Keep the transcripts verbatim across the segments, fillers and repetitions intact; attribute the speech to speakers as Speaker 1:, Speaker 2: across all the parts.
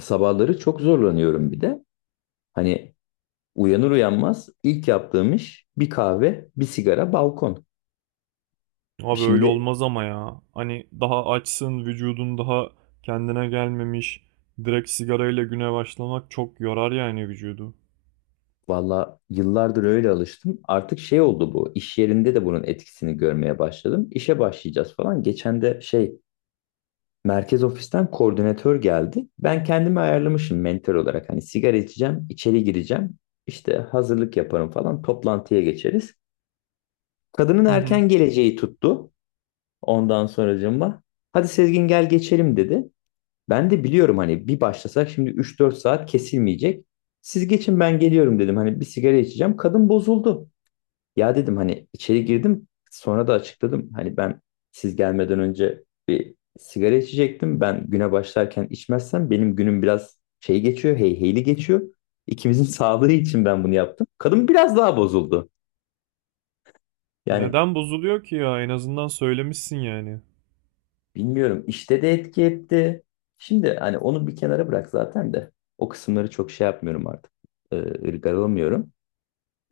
Speaker 1: Sabahları çok zorlanıyorum bir de. Hani uyanır uyanmaz ilk yaptığım iş bir kahve, bir sigara, balkon.
Speaker 2: Abi öyle
Speaker 1: Şimdi
Speaker 2: olmaz ama ya. Hani daha açsın, vücudun daha kendine gelmemiş. Direkt sigarayla güne başlamak çok yorar yani vücudu.
Speaker 1: valla yıllardır öyle alıştım. Artık şey oldu bu. İş yerinde de bunun etkisini görmeye başladım. İşe başlayacağız falan. Geçen de şey merkez ofisten koordinatör geldi. Ben kendimi ayarlamışım mentor olarak. Hani sigara içeceğim, içeri gireceğim. İşte hazırlık yaparım falan. Toplantıya geçeriz. Kadının
Speaker 2: Hı hı.
Speaker 1: erken geleceği tuttu. Ondan sonracığıma hadi Sezgin gel geçelim dedi. Ben de biliyorum hani bir başlasak şimdi üç dört saat kesilmeyecek. Siz geçin ben geliyorum dedim. Hani bir sigara içeceğim. Kadın bozuldu. Ya dedim hani içeri girdim. Sonra da açıkladım. Hani ben siz gelmeden önce bir sigara içecektim. Ben güne başlarken içmezsem benim günüm biraz şey geçiyor. Heyheyli geçiyor. İkimizin sağlığı için ben bunu yaptım. Kadın biraz daha bozuldu. Yani.
Speaker 2: Neden bozuluyor ki ya? En azından söylemişsin yani.
Speaker 1: Bilmiyorum. İşte de etki etti. Şimdi hani onu bir kenara bırak zaten de. O kısımları çok şey yapmıyorum artık. Ee, ırgalamıyorum.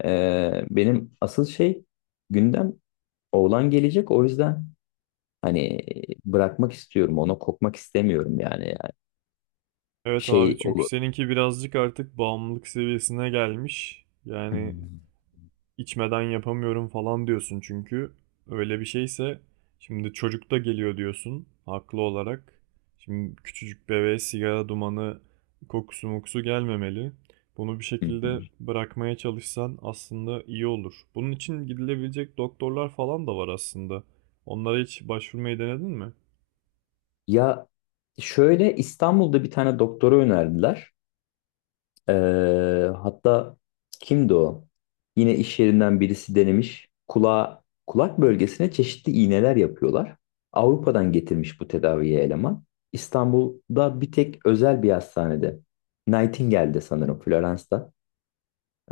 Speaker 1: Ee, benim asıl şey gündem oğlan gelecek. O yüzden hani bırakmak istiyorum. Ona kopmak istemiyorum yani. Yani
Speaker 2: Evet
Speaker 1: şey
Speaker 2: abi çünkü
Speaker 1: olur.
Speaker 2: seninki birazcık artık bağımlılık seviyesine gelmiş. Yani içmeden yapamıyorum falan diyorsun çünkü öyle bir şeyse şimdi çocuk da geliyor diyorsun haklı olarak. Şimdi küçücük bebeğe sigara dumanı kokusu mokusu gelmemeli. Bunu bir şekilde bırakmaya çalışsan aslında iyi olur. Bunun için gidilebilecek doktorlar falan da var aslında. Onlara hiç başvurmayı denedin mi?
Speaker 1: Ya şöyle İstanbul'da bir tane doktora önerdiler. Ee, hatta kimdi o? Yine iş yerinden birisi denemiş. Kulağa, kulak bölgesine çeşitli iğneler yapıyorlar. Avrupa'dan getirmiş bu tedaviye eleman. İstanbul'da bir tek özel bir hastanede. Nightingale'de sanırım, Florence'da.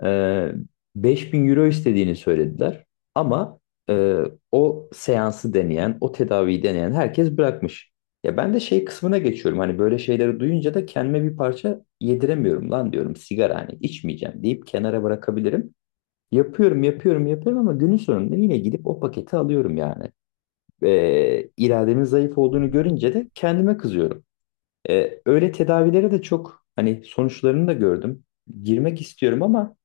Speaker 1: Ee, Bin euro istediğini söylediler. Ama e, o seansı deneyen, o tedaviyi deneyen herkes bırakmış. Ya ben de şey kısmına geçiyorum. Hani böyle şeyleri duyunca da kendime bir parça yediremiyorum lan diyorum. Sigara hani içmeyeceğim deyip kenara bırakabilirim. Yapıyorum, yapıyorum, yapıyorum ama günün sonunda yine gidip o paketi alıyorum yani. Ee, irademin zayıf olduğunu görünce de kendime kızıyorum. Ee, öyle tedavilere de çok hani sonuçlarını da gördüm. Girmek istiyorum ama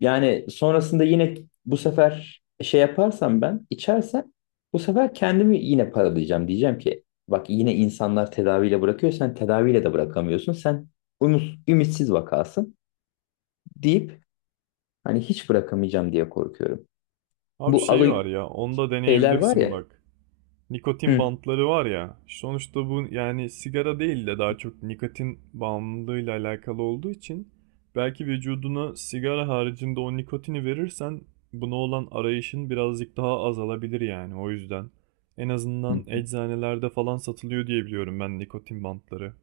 Speaker 1: yani sonrasında yine bu sefer şey yaparsam ben içersem bu sefer kendimi yine paralayacağım. Diyeceğim ki bak yine insanlar tedaviyle bırakıyor sen tedaviyle de bırakamıyorsun. Sen ümit, ümitsiz vakasın deyip hani hiç bırakamayacağım diye korkuyorum.
Speaker 2: Abi
Speaker 1: Bu
Speaker 2: şey
Speaker 1: alı
Speaker 2: var ya, onu da
Speaker 1: Şeyler var
Speaker 2: deneyebilirsin
Speaker 1: ya,
Speaker 2: bak. Nikotin
Speaker 1: hı,
Speaker 2: bantları var ya. Sonuçta bu yani sigara değil de daha çok nikotin bağımlılığıyla alakalı olduğu için belki vücuduna sigara haricinde o nikotini verirsen buna olan arayışın birazcık daha azalabilir yani o yüzden. En
Speaker 1: hı,
Speaker 2: azından
Speaker 1: hı.
Speaker 2: eczanelerde falan satılıyor diye biliyorum ben nikotin bantları.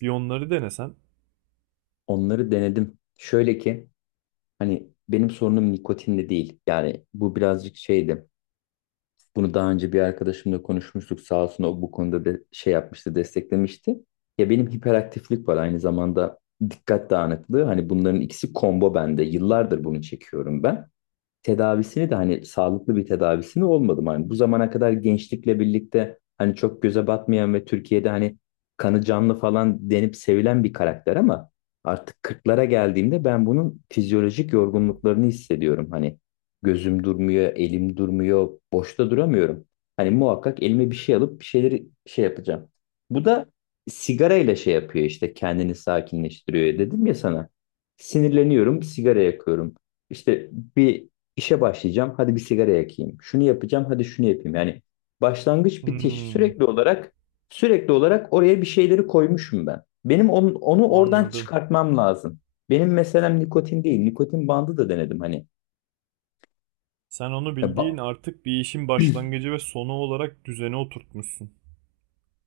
Speaker 2: Bir onları denesen.
Speaker 1: Onları denedim. Şöyle ki hani benim sorunum nikotinle değil. Yani bu birazcık şeydi. Bunu daha önce bir arkadaşımla konuşmuştuk. Sağ olsun o bu konuda de şey yapmıştı, desteklemişti. Ya benim hiperaktiflik var aynı zamanda dikkat dağınıklığı. Hani bunların ikisi combo bende. Yıllardır bunu çekiyorum ben, tedavisini de hani sağlıklı bir tedavisini olmadım. Hani bu zamana kadar gençlikle birlikte hani çok göze batmayan ve Türkiye'de hani kanı canlı falan denip sevilen bir karakter ama artık kırklara geldiğimde ben bunun fizyolojik yorgunluklarını hissediyorum. Hani gözüm durmuyor, elim durmuyor, boşta duramıyorum. Hani muhakkak elime bir şey alıp bir şeyleri şey yapacağım. Bu da sigarayla şey yapıyor işte, kendini sakinleştiriyor dedim ya sana. Sinirleniyorum, sigara yakıyorum. İşte bir İşe başlayacağım. Hadi bir sigara yakayım. Şunu yapacağım. Hadi şunu yapayım. Yani başlangıç bitiş
Speaker 2: Hmm,
Speaker 1: sürekli olarak sürekli olarak oraya bir şeyleri koymuşum ben. Benim onu, onu oradan
Speaker 2: anladım.
Speaker 1: çıkartmam lazım. Benim meselem nikotin değil. Nikotin bandı da denedim hani.
Speaker 2: Sen onu
Speaker 1: Ya
Speaker 2: bildiğin
Speaker 1: ba-
Speaker 2: artık bir işin başlangıcı ve sonu olarak düzene oturtmuşsun.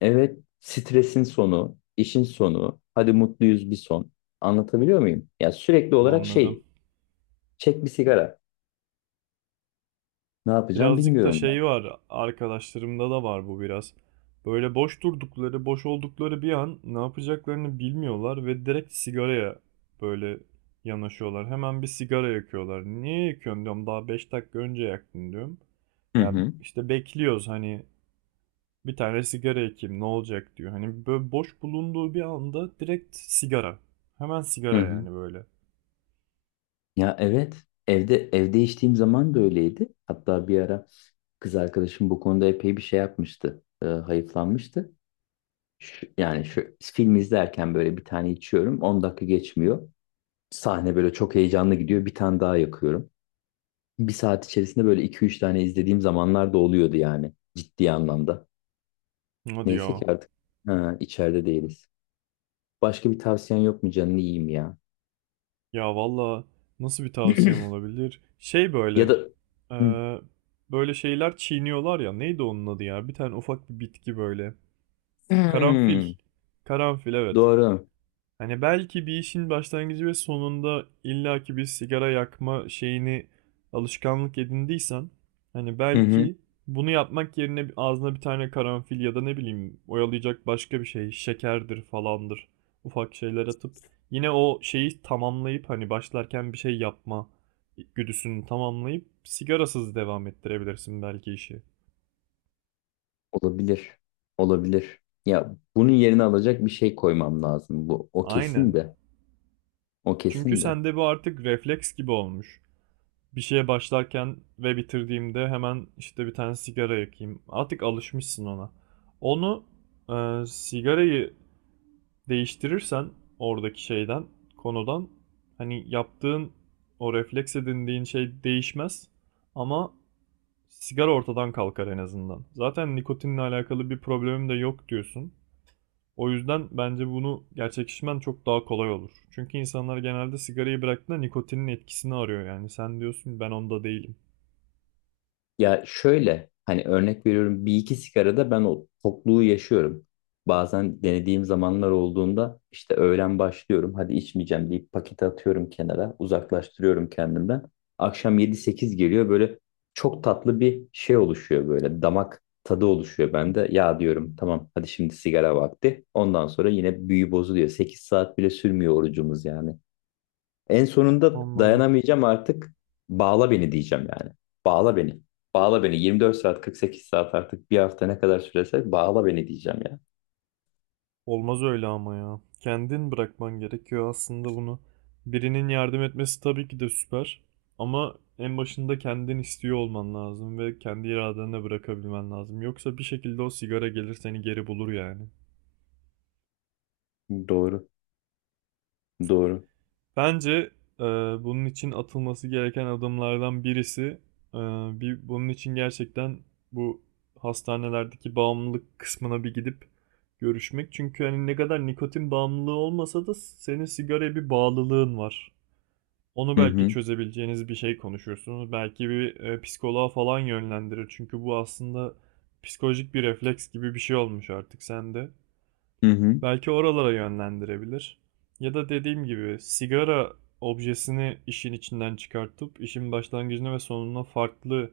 Speaker 1: evet, stresin sonu, işin sonu. Hadi mutluyuz bir son. Anlatabiliyor muyum? Ya sürekli olarak şey
Speaker 2: Anladım.
Speaker 1: çek bir sigara. Ne yapacağım
Speaker 2: Birazcık da
Speaker 1: bilmiyorum ben.
Speaker 2: şey var, arkadaşlarımda da var bu biraz. Böyle boş durdukları, boş oldukları bir an ne yapacaklarını bilmiyorlar ve direkt sigaraya böyle yanaşıyorlar. Hemen bir sigara yakıyorlar. Niye yakıyorsun diyorum, daha beş dakika önce yaktın diyorum.
Speaker 1: Hı
Speaker 2: Ya
Speaker 1: hı.
Speaker 2: işte bekliyoruz hani bir tane sigara yakayım ne olacak diyor. Hani böyle boş bulunduğu bir anda direkt sigara. Hemen
Speaker 1: Hı
Speaker 2: sigara
Speaker 1: hı.
Speaker 2: yani böyle.
Speaker 1: Ya evet, evde evde içtiğim zaman da öyleydi. Hatta bir ara kız arkadaşım bu konuda epey bir şey yapmıştı. E, hayıflanmıştı. Şu- yani şu film izlerken böyle bir tane içiyorum. On dakika geçmiyor. Sahne böyle çok heyecanlı gidiyor. Bir tane daha yakıyorum. Bir saat içerisinde böyle iki üç tane izlediğim zamanlar da oluyordu yani. Ciddi anlamda.
Speaker 2: Hadi
Speaker 1: Neyse
Speaker 2: diyor?
Speaker 1: ki artık ha, içeride değiliz. Başka bir tavsiyen yok mu canını yiyeyim ya?
Speaker 2: Ya valla nasıl bir tavsiyem olabilir? Şey
Speaker 1: Ya da.
Speaker 2: böyle e,
Speaker 1: Hı.
Speaker 2: böyle şeyler çiğniyorlar ya neydi onun adı ya? Bir tane ufak bir bitki böyle. Karanfil.
Speaker 1: Hmm,
Speaker 2: Karanfil evet.
Speaker 1: doğru.
Speaker 2: Hani belki bir işin başlangıcı ve sonunda illaki bir sigara yakma şeyini alışkanlık edindiysen hani
Speaker 1: Hı hı.
Speaker 2: belki bunu yapmak yerine bir- ağzına bir tane karanfil ya da ne bileyim oyalayacak başka bir şey şekerdir falandır ufak şeyler atıp yine o şeyi tamamlayıp hani başlarken bir şey yapma güdüsünü tamamlayıp sigarasız devam ettirebilirsin belki işi.
Speaker 1: Olabilir. Olabilir. Ya bunun yerine alacak bir şey koymam lazım. Bu o kesin
Speaker 2: Aynen.
Speaker 1: de. O
Speaker 2: Çünkü
Speaker 1: kesin de.
Speaker 2: sende bu artık refleks gibi olmuş. Bir şeye başlarken ve bitirdiğimde hemen işte bir tane sigara yakayım. Artık alışmışsın ona. Onu e, sigarayı değiştirirsen oradaki şeyden, konudan hani yaptığın o refleks edindiğin şey değişmez ama sigara ortadan kalkar en azından. Zaten nikotinle alakalı bir problemim de yok diyorsun. O yüzden bence bunu gerçekleştirmen çok daha kolay olur. Çünkü insanlar genelde sigarayı bıraktığında nikotinin etkisini arıyor yani. Sen diyorsun ben onda değilim.
Speaker 1: Ya şöyle hani örnek veriyorum, bir iki sigarada ben o tokluğu yaşıyorum. Bazen denediğim zamanlar olduğunda işte öğlen başlıyorum hadi içmeyeceğim deyip paketi atıyorum, kenara uzaklaştırıyorum kendimden. Akşam yedi sekiz geliyor, böyle çok tatlı bir şey oluşuyor, böyle damak tadı oluşuyor bende. Ya diyorum tamam hadi şimdi sigara vakti, ondan sonra yine büyü bozuluyor, sekiz saat bile sürmüyor orucumuz yani. En sonunda
Speaker 2: Anladım.
Speaker 1: dayanamayacağım artık. Bağla beni diyeceğim yani. Bağla beni. Bağla beni. yirmi dört saat, kırk sekiz saat, artık bir hafta ne kadar sürese bağla beni diyeceğim ya.
Speaker 2: Olmaz öyle ama ya. Kendin bırakman gerekiyor aslında bunu. Birinin yardım etmesi tabii ki de süper. Ama en başında kendin istiyor olman lazım ve kendi iradenle bırakabilmen lazım. Yoksa bir şekilde o sigara gelir seni geri bulur yani.
Speaker 1: Doğru. Doğru.
Speaker 2: Bence e, bunun için atılması gereken adımlardan birisi e, bir bunun için gerçekten bu hastanelerdeki bağımlılık kısmına bir gidip görüşmek. Çünkü hani ne kadar nikotin bağımlılığı olmasa da senin sigaraya bir bağlılığın var. Onu
Speaker 1: Hı
Speaker 2: belki
Speaker 1: hı.
Speaker 2: çözebileceğiniz bir şey konuşursunuz. Belki bir e, psikoloğa falan yönlendirir. Çünkü bu aslında psikolojik bir refleks gibi bir şey olmuş artık sende.
Speaker 1: Hı hı.
Speaker 2: Belki oralara yönlendirebilir. Ya da dediğim gibi sigara objesini işin içinden çıkartıp işin başlangıcına ve sonuna farklı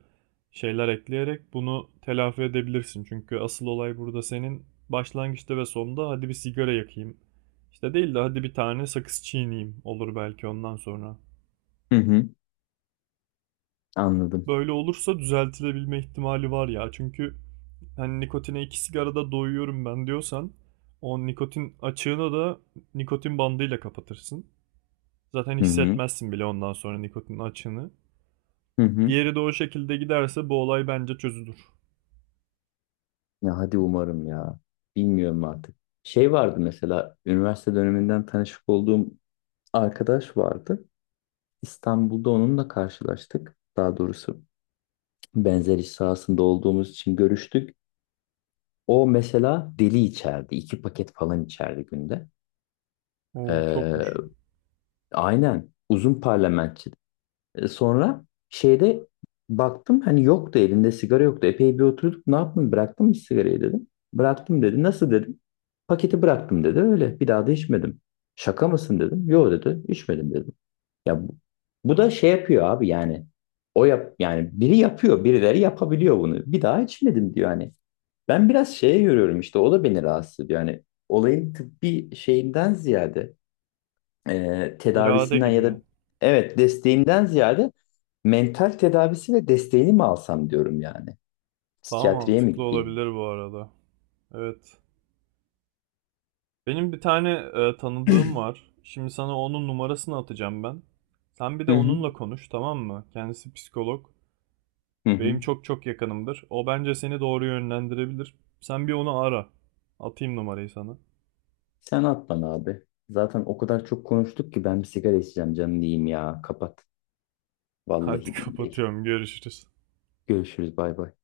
Speaker 2: şeyler ekleyerek bunu telafi edebilirsin. Çünkü asıl olay burada senin başlangıçta ve sonunda hadi bir sigara yakayım. İşte değil de hadi bir tane sakız çiğneyim olur belki ondan sonra.
Speaker 1: Hı hı. Anladım.
Speaker 2: Böyle olursa düzeltilebilme ihtimali var ya. Çünkü hani nikotine iki sigarada doyuyorum ben diyorsan o nikotin açığını da nikotin bandıyla kapatırsın. Zaten
Speaker 1: Hı hı.
Speaker 2: hissetmezsin bile ondan sonra nikotin açığını.
Speaker 1: Hı hı.
Speaker 2: Diğeri de o şekilde giderse bu olay bence çözülür.
Speaker 1: Ya hadi umarım ya. Bilmiyorum artık. Şey vardı, mesela üniversite döneminden tanışık olduğum arkadaş vardı. İstanbul'da onunla karşılaştık. Daha doğrusu benzer iş sahasında olduğumuz için görüştük. O mesela deli içerdi. İki paket falan içerdi günde.
Speaker 2: Oo çokmuş.
Speaker 1: Ee, aynen. Uzun parlamentçi. Ee, Sonra şeyde baktım hani yoktu, elinde sigara yoktu. Epey bir oturduk. Ne yaptın, bıraktın mı sigarayı dedim. Bıraktım dedi. Nasıl dedim. Paketi bıraktım dedi. Öyle. Bir daha da içmedim. Şaka mısın dedim. Yo dedi. İçmedim dedim. Ya bu, bu da şey yapıyor abi yani. O yap Yani biri yapıyor, birileri yapabiliyor bunu. Bir daha içmedim diyor hani. Ben biraz şeye görüyorum işte, o da beni rahatsız ediyor. Yani olayın tıbbi şeyinden ziyade, e,
Speaker 2: İrade
Speaker 1: tedavisinden ya
Speaker 2: gibi.
Speaker 1: da evet desteğinden ziyade mental tedavisi ve desteğini mi alsam diyorum yani.
Speaker 2: Daha
Speaker 1: Psikiyatriye mi
Speaker 2: mantıklı
Speaker 1: gideyim?
Speaker 2: olabilir bu arada. Evet. Benim bir tane e, tanıdığım var. Şimdi sana onun numarasını atacağım ben. Sen bir
Speaker 1: Hı
Speaker 2: de
Speaker 1: hı.
Speaker 2: onunla konuş, tamam mı? Kendisi psikolog.
Speaker 1: Hı hı.
Speaker 2: Benim çok çok yakınımdır. O bence seni doğru yönlendirebilir. Sen bir onu ara. Atayım numarayı sana.
Speaker 1: Sen at bana abi. Zaten o kadar çok konuştuk ki ben bir sigara içeceğim canım diyeyim ya. Kapat. Vallahi
Speaker 2: Hadi
Speaker 1: billahi.
Speaker 2: kapatıyorum. Görüşürüz.
Speaker 1: Görüşürüz, bay bay.